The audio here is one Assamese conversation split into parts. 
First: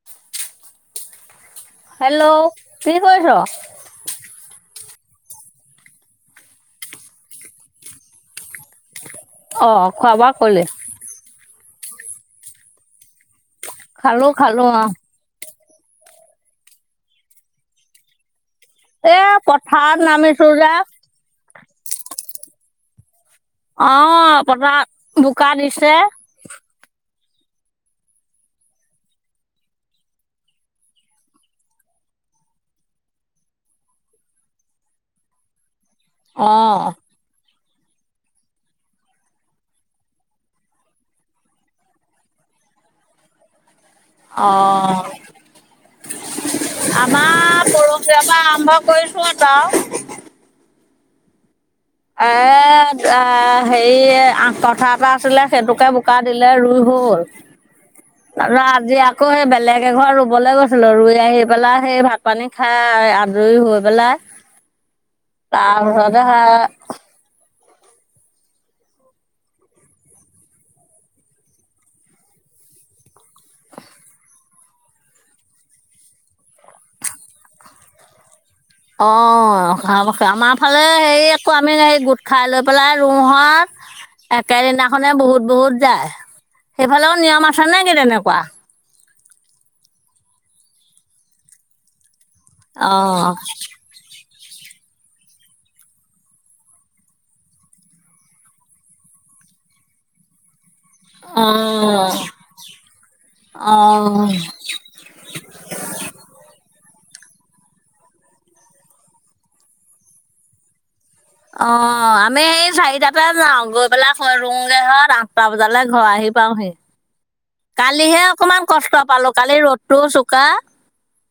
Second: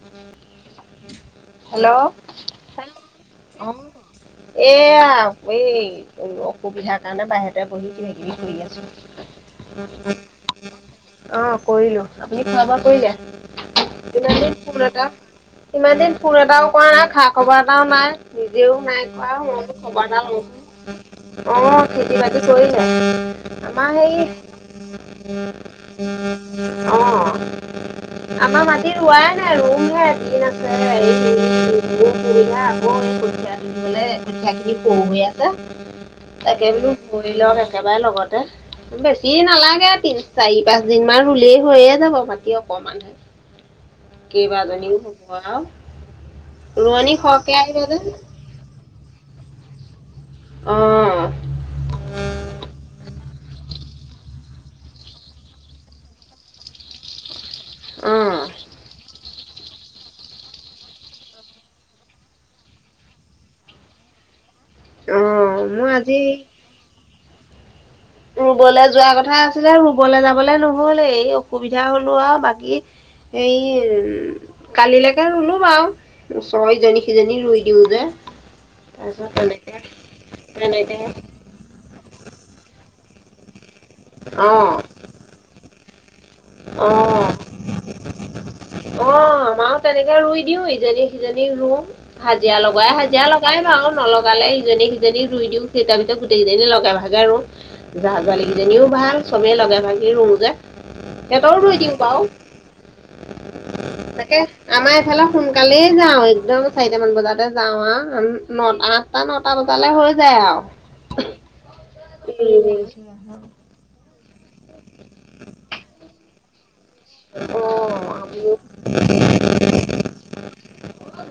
[inaudible] হেল্ল' কি কৰিছ? অ', এয়া এই অসুবিধাৰ কাৰণে বাহিৰতে বহি কিবা কিবি কৰি আছোঁ। অ', খোৱা বোৱা কৰিলে? অ', কৰিলো আপুনি খোৱা বোৱা কৰিলে? খালো ইমান খালো দিন ফোন অ'। এটা ইমান দিন ফোন এটাও কৰা নাই খা খবৰ এটাও নাই নিজেও নাই এ কৰা আও মই বোলো পথাৰত খবৰ এটা লও নামিছো যে। চোন। অ', খেতি বাতি কৰিলে? আমাৰ সেই অ' পথাৰত বোকা দিছে। অ', আমাৰ মাটি ৰুৱাই [inaudible] থাকি [unintelligible] আছে, তাকে অ' বোলো কৰি লওক একেবাৰে লগতে বেছি নালাগে তিন চাৰি পাঁচ দিন মান ৰুলে হৈয়ে যাব বাকি অকমান হে অ', আৰু আমাৰ পৰহীয়ৰ ৰোৱনী সৰহকে পৰা আহিব যে আৰম্ভ কৰি [inaudible] অ', এ আ, হেৰি আঠ কথা এটা আছিলে সেইটোকে বোকা দিলে ৰুই হল। অঁ আৰু আজি আকৌ সে বেলেগ একে ঘৰ ৰুবলৈ গৈছিলোঁ ৰুই আহি পেলাই সেই ভাত পানী খাই আজৰি হৈ পেলাই। অ', মই আজি বা ৰুবলৈ যোৱা কথা আছিলে ৰুবলৈ যাবলে নহ'ল এই অসুবিধা হলো আৰু বাকী এই কালিলৈকে ৰুলো বাৰু ছয়জনী সিজনী ৰুই দিও গে অ', ভাল কথা আমাৰ ফালে তেনেকে হেৰি আকৌ আমি হেৰি গোট খাই লৈ পেলাই ৰু [unintelligible] অঁ একেদিনাখনে বহুত বহুত যায়, সেইফালেও অঁ নিয়ম আছে নে কি তেনেকুৱা? অ', আমাৰো তেনেকে ৰুই দিও ইজনী সিজনী ৰুম হাজিৰা লগাই, হাজিৰা অ' লগাই বাৰু নলগ লগালে ইজনি সিজনী ৰুই দিওঁ, সেই তাৰ পিছত গোটেইকেইজনি লগে ভাগে ৰু। জা জালি কেইজনীও ভাল চবেই লগে ভাগে ৰু যে সিহঁতৰো ৰুই দিওঁদিওঁ অ' বাও অ' তাকে আমাৰ এইফালে সোনকালেই যাওঁ, একদম চাৰিটামান বজাতে যাওঁ আও নটাত ছটা নটা বজালৈ হৈ যায় আৰু। অ', আমি সেই চাৰিটাত তে যাওঁ, গৈ পেলাই হৈ ৰুংগে আৰু আঠটা বজালৈ ঘৰ আহি পাওহি। কালিহে অ', অকমান কষ্ট পালো কালি ৰ'দটো চোকা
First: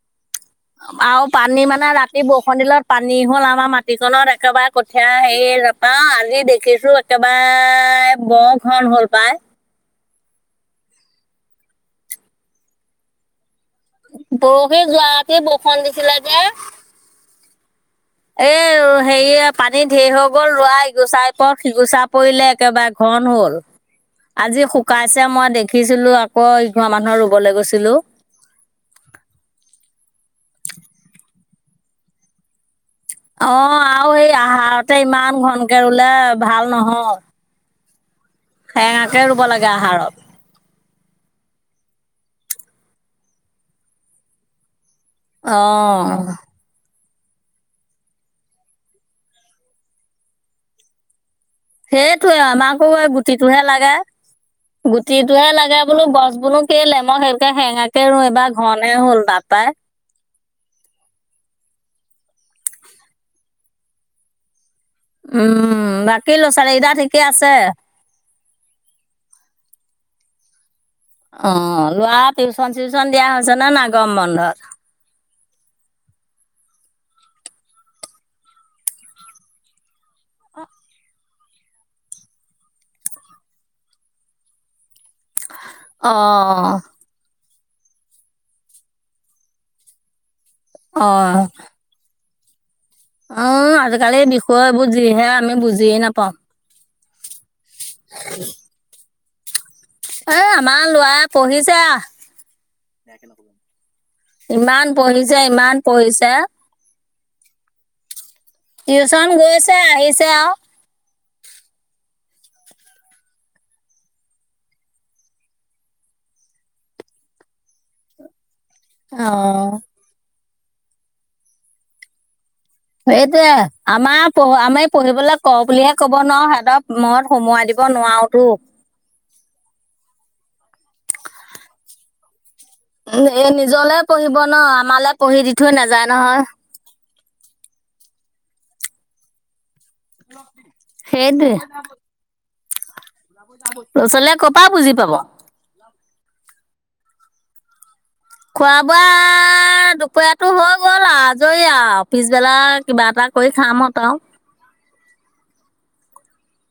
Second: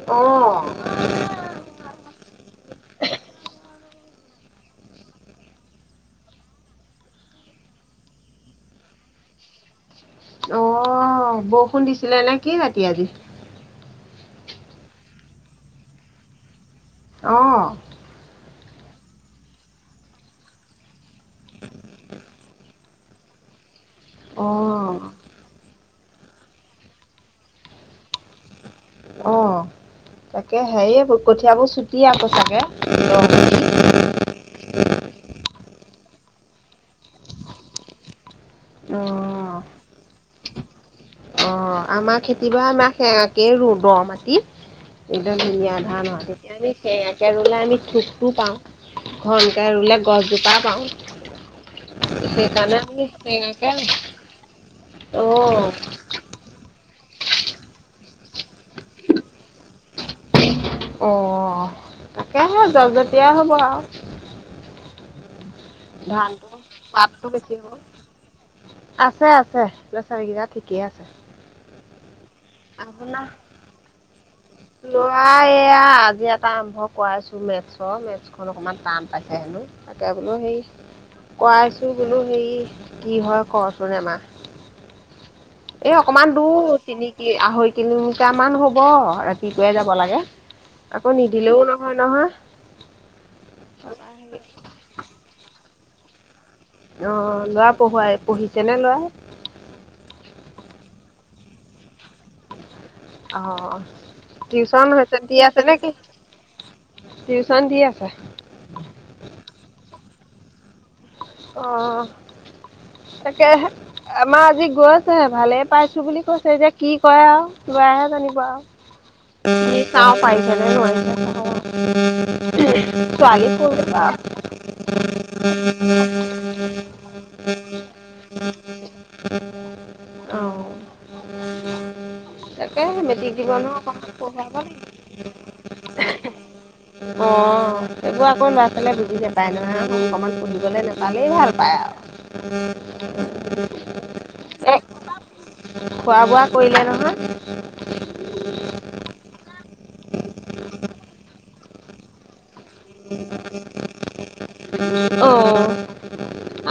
অ', আৰু পানী মানে ৰাতি বৰষুণ দিলে পানী হ'ল আমাৰ মাট তি খনত একেবাৰে কঠীয়া হেৰি নাপাও আজি দেখিছোঁ একেবাৰে ব ঘন হ'ল পায়। অ', বৰষুণ দিছিলে নেকি ৰাতি আজি? বৰশী যোৱাতে বৰষুণ দিছিলে যে। অ'। এই হেৰি পানী ঢেৰ হৈ গ'ল, ৰোৱা গুচাইপৰত সিগুচা পৰিলে একেবাৰে ঘন হ'ল, আজি অ', শুকাইছে মই দেখ খিকিছিলোঁ, আকৌ ইঘৰ মানুহৰ ৰুবলৈ গৈছিলোঁ। অ', তাকে হেৰি কঠিয়াবোৰ চুটি আকৌ চাগে। অ', মাটি। আৰু সেই আহাৰতে ইমান ঘনকে ৰুলে ভাল নহয়। সেৰেঙাকে ৰুব অ'। লাগে আহাৰত অ', আমাৰ খেতি বা আমাৰ [unintelligible] ৰুৱ মাটিত। একদম অ ধুনীয়া ধান হয়, [unintelligible] সেয়াকে ৰুলে, আমি থুকটো পাওঁ, ঘনকে ৰুলে গছজোপা পাওঁ। সেইটয়ে সেইকাৰণে আমাকো আমি গুটিটোহে সেয়াকে লাগে [inaudible] গুটিটোৱে অ', লাগে বোলো গছ বোলো কেলে, মই সেয়ে হেঙাকে ৰুই, এইবাৰ ঘনে হ'ল বাপাই। অ', তাকেহে জলজলিয়া হ'ব আৰু। উম, বাকী ধানটো ল'ৰা ছোৱালী কেইটা ঠিকে পাতটো আছে? বেছি হ'ব। আছে আছে, ল'ৰা ছোৱালী কেইটা ঠিকে আছে। অ', লৰা টিউচন চিউচন দিয়া আপোনাৰ হৈছে নে গৰম বন্ধত? লৰা এয়া আজি এটা আৰম্ভ কৰাইছো মেথছৰ মেথ মেথখন অকণমান টান পাইছে হেনো, তাকে বোলো সেই কৰাইছো বোলো, হেৰি কি হয় কৰচোন, এমাহ। এ অকমান দূৰ, অ', তিনি আঢ়ৈ কিলোমিটাৰ মান হ'ব। [unintelligible] যাব লাগে, আকৌ অ', নিদিলেও নহয় নহয়। অ', আজিকালি বিষয়বোৰ যিহে আমি বুজিয়ে নাপাওঁ। অ', যোৱা পঢ়োৱাই, পঢ়িছে নে, ল'ৰা? এ, আমাৰ লৰা পঢ়িছে। অ ইমান টিউচন হৈছে পঢ়িছে, ইমান পঢ়িছে। টিউশন দি, আছা? টিউচন গৈছে, আহিছে আৰু। অ', তাকে। আমাৰ আজি গৈছে হে, ভালে পাইছো বুলি কৈছে, এতিয়া কিবা কৰে আৰু লৰা হে জানিব আৰু। [inaudible] অ'। [inaudible] সেইটোৱে পঢ়িবা আমাৰ পঢ় আমি পঢ়িবলৈ কওঁ, বুলিহে ক'ব নোৱাৰো সেহতঁক মই সোমোৱাই দিব নোৱাৰোতো। [inaudible] অ'। তাকে মেট্ৰিক দিব এই নহয় অকণমান নিজলে পঢ়িব পঢ়োৱাব ন, লাগিব আমাৰলৈ পঢ়ি দি থৈ নাযায়, নহয়। অ', এইবোৰ আকৌ ল'ৰা, ছোৱালীয়ে বুজি নাপায়, নহয়। অকমান সুধিবলে নেপালেই সেইটোৱে ভাল পায় আৰু। লৰা ছোৱালীয়ে কৰ পৰা এ বুজি পাব। খোৱা, বোৱা কৰিলে নহয়। খোৱা বোৱা, দুপৰীয়াতটো হৈ গ'ল আৰু, আজৰি আৰু পিছবেলাৰ অ'।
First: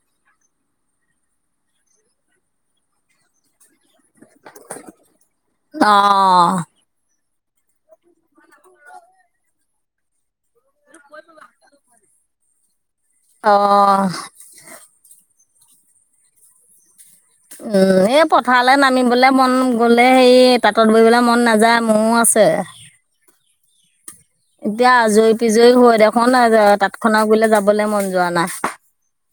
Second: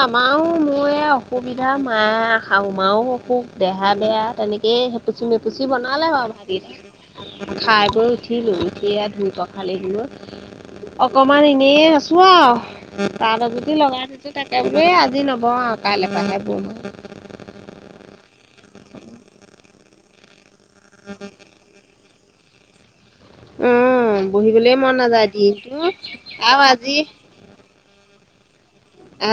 আমাৰও মো এয়া অসুবিধা, মায় শাহো মাও, অসুখ দেহা বেয়া তেনেক এহে পুছি ম, পুছি বনালে হয় অঁ ভাতকেটা খাই গৈ উঠিলো, উঠি আ ধুই পখালি দিলো অকমান এনে আছো আউ তাত এযুটি লগাই অঁ থৈছো তাক তাকে বোলো আজি নবও আও কাইলে পাহে বম উম, এই পথাৰলে নামিবলে মন গলে হেৰি তাঁতত বহিবলে মন নাযায়। মৌ, আছে। উম। বহিবলে এতিয়া মন নাযায় আজৰি পিজৰি দিনটো হয়, দেখোন আৰু আজি তাতখনৰ গুৰিলে যাবলে মন যোৱা নাই।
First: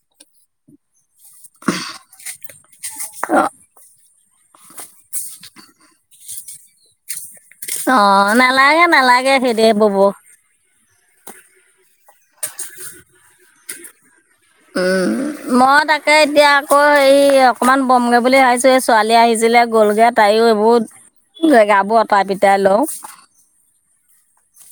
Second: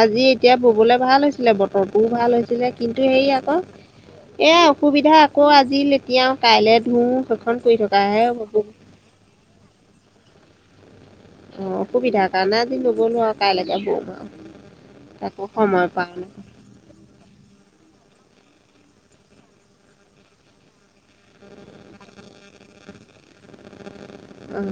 আজি এতিয়া ববলে ভাল হৈছিলে, বতৰটোও ভাল হৈছিলে, কিন্তু হেৰি আক এ, অসুবিধা আকৌ, আজি লেতিয়াও কাইলে ধুও, সেখন অ, নালাগে, নালাগে সেদে বব অ, অসুবিধাৰ কাৰণে আজি বব নোৱাৰো, কাইলে বৌম আউ উম, মই তাকে এতিয়া আকৌ এই অকমান বমগে বুলি ভাবিছো, এই ছোৱালী আহিছিলে গ'লগে তাইও এইবোত জেগাবোৰ আতাই, পিটাই লওঁ। উম।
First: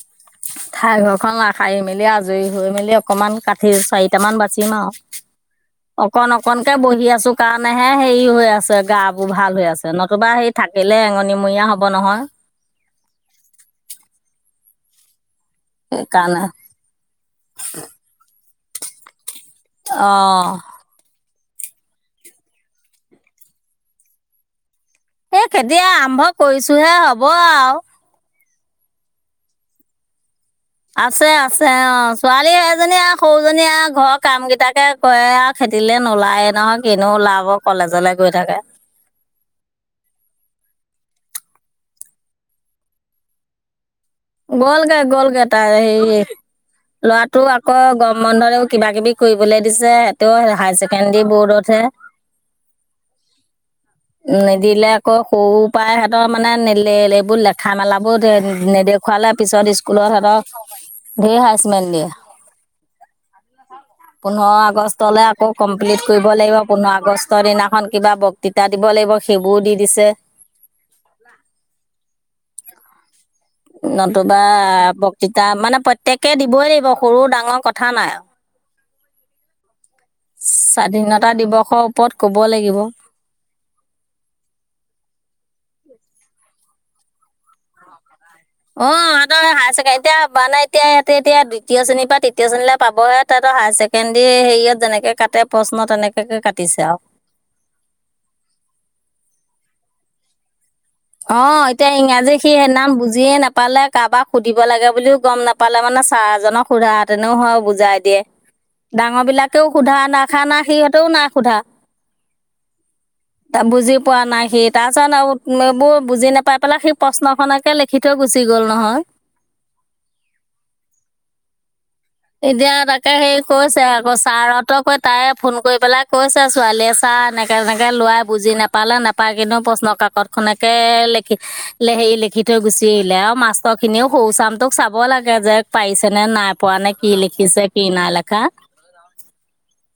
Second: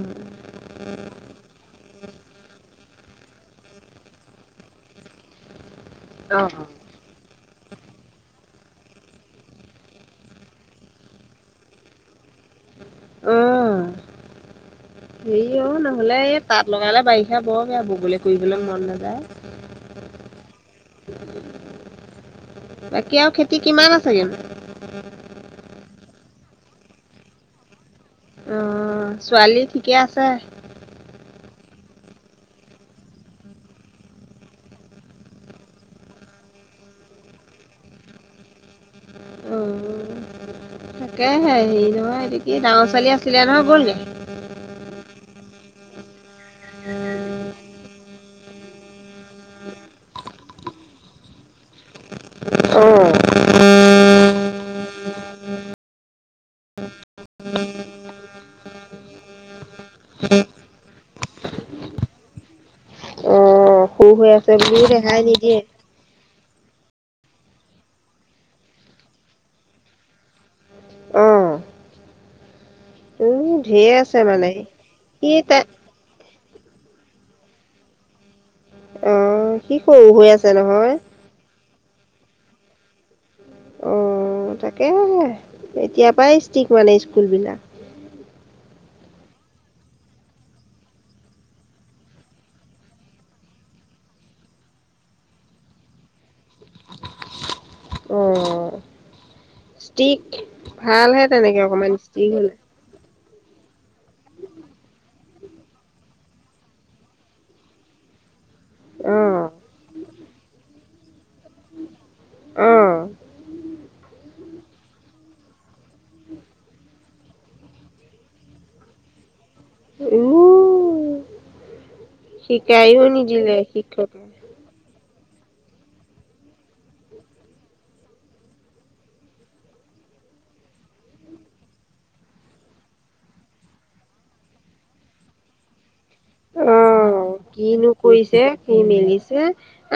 ঠাই ঘৰখন সাৰি মেলি আজৰি হৈ, মেলি, অকমান কাঠি চাৰিটামান বাচিম আউ। [unintelligible] অকন, অ'। অকনকে বহি আছো। কাৰণেহে হেৰি হৈ আছে, গাবোৰ ভাল হৈ আছে, নতুবা সেই থাকিলে এঙনিমূৰীয়া হ'ব, নহয়। উম, হেৰি অ, নহ'লে এই সেইকাৰণে তাত লগালে বাৰিষা বৰ বেয়া, ববলে কৰিবলে মন নাযায়। অ'। বাকী আৰু খেতি কিমান আছেগে নো। এই, খেতি আৰম্ভ কৰিছোহে হ'ব, আউ। অ ছোৱালী ঠিকে আছে আছে আছে অ ছোৱালী এজনী আৰু সৰুজনী আৰু ঘৰৰ কাম গেটাকে কৰে আ খেতিলে নোলায়ে নহয় কিনো ওলাব কলেজলে গৈ থাকে উম তাকেহে হেৰি নহয় এইটো কি ডাঙৰ ছোৱালী আছিলে নহয় গ'ল নি গ'লগে গ'লগে তাৰ হেই ল'ৰাটো আকৌ গৰম বন্ধৰে কিবা কিবি কৰিবলৈ দিছে হেতেঁও হায়াৰ ছেকেণ্ডাৰী বৰ্ডত হে অ', নিদিলে আকৌ সৰু পাই হেতক মানে নেলে লে এইবোৰ লেখা মেলাবোৰ নেদেখুৱালে পিছত স্কুলত হেতক ঢেই হাইছমেন দিয়ে অ', সৰু হৈ আছে পোন্ধৰ বুলিও দেখাই আগষ্টলে আকৌ নিদিয়ে কম প্লিট কৰিব লাগিব পোন্ধৰ আগষ্টৰ দিনাখন কিবা বক্তৃতা দিব লাগিব সেইবোৰ দি দিছে উম উম ঢেৰ আছে নতুবা মানে সি বক্তৃতা তাই মানে প্ৰত্যেকে দিবই লাগিব, সৰু, ডাঙৰ কথা নাই আঅ অ, সি সৰু হৈ, আছে নহয়। টা দিৱসৰ ওপৰত ক'ব লাগিব। উম তাকে এতিয়া পাই ষ্ট্ৰিক মানে স্কুল বিলাক অহ ইহঁত এই হায়াৰ ছেকেণ্ড এতিয়া মানে এতিয়া ইহঁতে এতিয়া দ্বিতীয় শ্ৰেণীৰ পা তৃতীয় শ্ৰেণীলৈ পাবহে তাহাতঁৰ হায়াৰ ছেকেণ্ডৰী হেৰিয়ত যেনেকে কাটে প্ৰশ্ন, তেনেকে কাটিছে আৰু। ওম। ষ্টিক, ভাল হে তেনেকে অকমান ষ্টিক হ'লে। নাম বুজিয়ে নাপা পালে, কাবাক সুধিব লাগে বুলিও গম নাপালে, মানে ছাৰজনক সোধাহেঁতেনও হয়, বুজাই দিয়ে। [inaudible] ডাঙৰ বিলাকেও সোধা দেখা নাই, সিহঁতেও না ই সোধা, অ', বুজি পোৱা নাই সি, তাৰপিছত আৰু বোৰ বুজি নাপাই পেলাই সি প্ৰশ্নখনকে লিখি থৈ গুচি গ'ল নহয়। ঔ! এতিয়া তাকে হেৰি নিদিলে কৈছে, আকৌ শিক্ষকে ছাৰহতঁক কৈ তাই ফোন কৰি পেলাই কৈছে ছোৱালীয়ে, ছাৰ এনেকে-এনেকে ল'ৰাই বুজি নাপালে, নাপায় কিনে প্ৰশ্ন কাকত খনকে লিখি হেৰি লিখি থৈ গুচি আহিলে আৰু মাষ্টৰ খিনিও সৰু ছামটোক চাব লাগে যে পাইছে নে নাই পৰা, নে কি লিখিছে, কি নাই লেখা? সি মিলিছে,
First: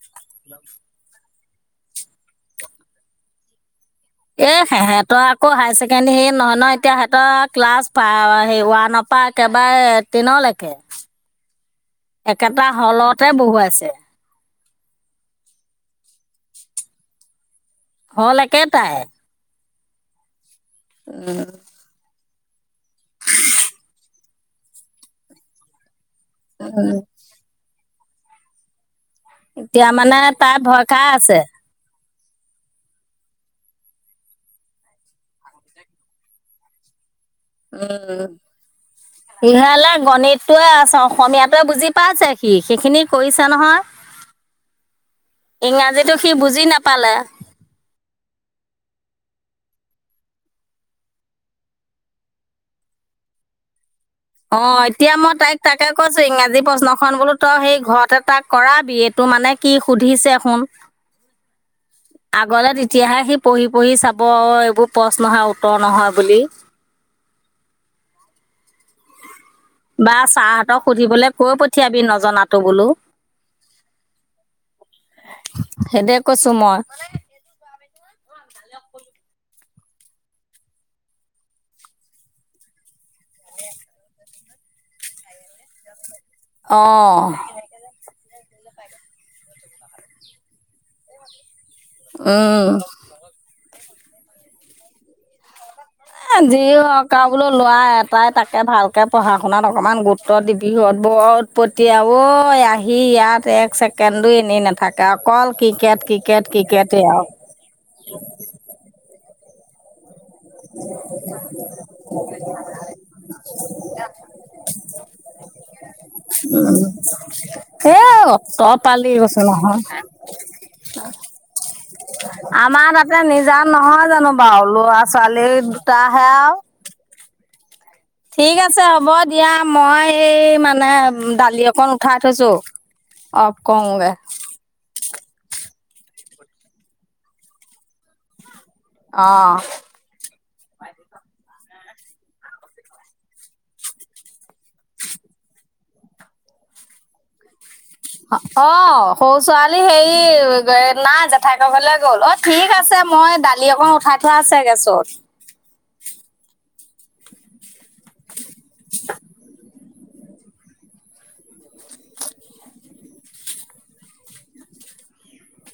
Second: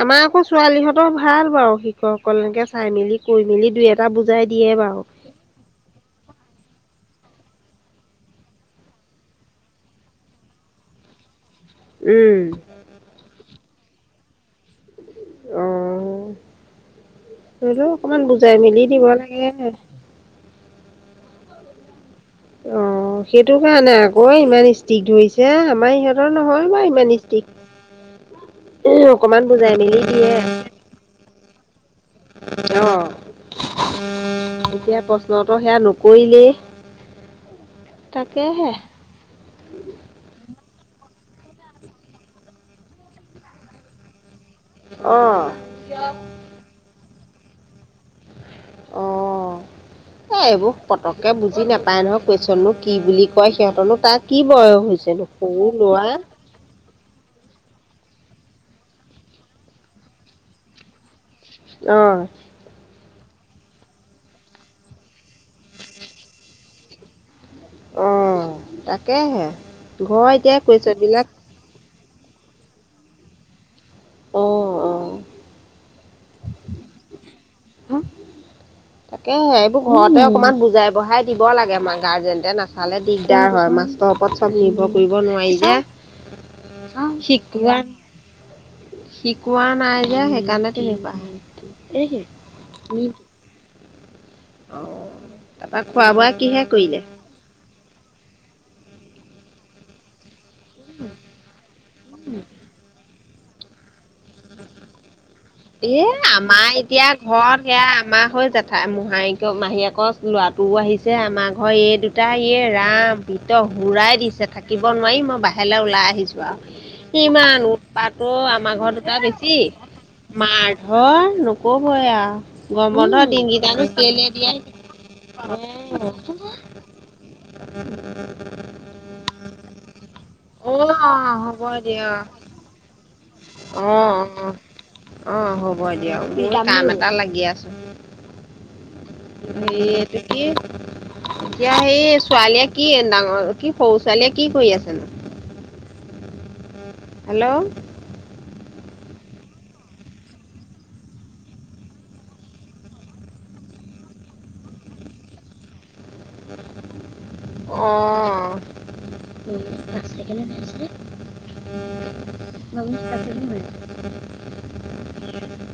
আমাৰ আকৌ ছোৱালীহঁত তৰ ভাল বাৰু, শিক্ষকসকল একে চাই মেলি কৈ মেলি দুই-এটা এ বুজাই দিয়ে বাৰু। সেহেঁতৰ আকৌ হায়াৰ ছেকেণ্ডেৰী নহয় ন, এতিয়া সিহতৰ ক্লাছ হেৰি ওৱানৰ পৰা একেবাৰে তেনলৈকে। [inaudible] একেটা হলতে বহুৱাইছে। অ, হ'লেও অকমান হল বুজাই মেলি একেটাই দিব লাগে। [inaudible] অ, সেইটো কাৰণে আকৌ, ইমান ষ্ট্ৰিক ধৰিছে, আমাৰ ইহঁতৰ নহয় বাৰু ইমান ষ্ট্ৰিক। উম, অকমান বুজাই মেলি দিয়ে। কাৰ আছে? অহ। এতিয়া প্ৰশ্নটো সেয়া নকৰিলেই। তাকেহে [unintelligible] সিহলে গণিতটোৱে আছ অসমীয়াটোৱে বুজি পাইছে সি, সেইখিনি কৰিছে নহয়। [inaudible] অ', ইংৰাজীতো সি বুজি নাপালে। [inaudible] এ, এইবোৰ পতককে বুজি নাপাই নহয়, কুৱেশনো কি বুলি কয়, সিহঁতৰ নো তাক অ, এতিয়া মই তাইক তাকে কৈছো ইংৰাজী প্ৰশ্ন খন বোলো তই সেই ঘৰতে তাক কৰাবি, এইটো মানে কি সুধিছে শুন অঁ। আগলৈ তেতিয়াহে সি পঢ়ি-পঢ়ি চাব, অ এইবোৰ প্ৰশ্নহে উত্তৰ নহয় বুলি। অঁ, তাকেহে। বা ঘৰ এতিয়া চাৰহতক কুৱেশ্যনবিলাক সুধিবলৈ কৈ পঠিয়াবি নজনাতো বোলো। অঁ অঁ সেইদ কৈছোঁ মই। আহ। তাকেহে, এইবোৰ ঘৰতে অকমান বুজাই-বঢ়াই দিব লাগে, মা গাৰ্জেনতে নাচালে দিগদাৰ হয়, মাছ তৰ ওপৰত চব নিৰ্ভৰ কৰিব নোৱাৰি যে, অঁ শিক শিকোৱা নাই যে সেইকাৰণে তেনেকুৱাে। উম। অ'। তাৰপা খোৱা যি হয় হওঁক আৰু বোলো ল'ৰা এটাই তাকে ভালকে পঢ়া শুনাত অকণমান গুৰুত্ব ত' দিবি হত, বৰ উৎপটিয়া অ', আহি ইয়াত এক কেন্দু এনেই নাথাকে অকল ক্ৰিকেট এ, ক্ৰিকেট আমাৰ ক্ৰিকেটেই এতিয়া আৰু ঘৰত সেয়া আমাৰ হৈ যা [unintelligible] মোহা মাহীয়েকৰ ল'ৰাটোও আহিছে, আমাৰ ঘৰ এই দুটাই ইয়ে ৰাম ভিতৰ উৰাই দিছে, থাকিব নোৱাৰি মই বাহিৰলে ওলাই আহিছোঁ। ইমান এ উৎপাত অ', অত আমাৰ ঘৰত পালি দুটা কৈছো বেছি। নহয় মাৰ ধৰ নক'বই আৰু আমাৰ তাতে গমবন্ধৰ নিজা দিনকেইটানো নহয় জানো কেইলেই বাৰু ল'ৰা দিয়ে ছোৱালী অ দুটা হে আও। [inaudible] ঠিক আছে হ'ব দিয়া। মই এই মানে অ হ'ব দালি অকণ উঠাই দিয়ক থৈছোঁ। অফ অ কৰোগে। অ', হ'ব দিয়ক [unintelligible] মইও কাম এটা লাগি আছোঁ। অ [unintelligible] এই এইটো কি এতিয়া সেই ছোৱালীয়ে কি ডাঙৰ কি সৰু ছোৱালীয়ে কি কৰি আছেনো? হেল্ল'! অ', সৰু ছোৱালী হেৰি নাই, জেঠাইকৰ ঘৰলে গ'ল। ঠিক আছে, মই দালি অকণ উঠাই থোৱা আছে গেছত। উম। [inaudible] [inaudible]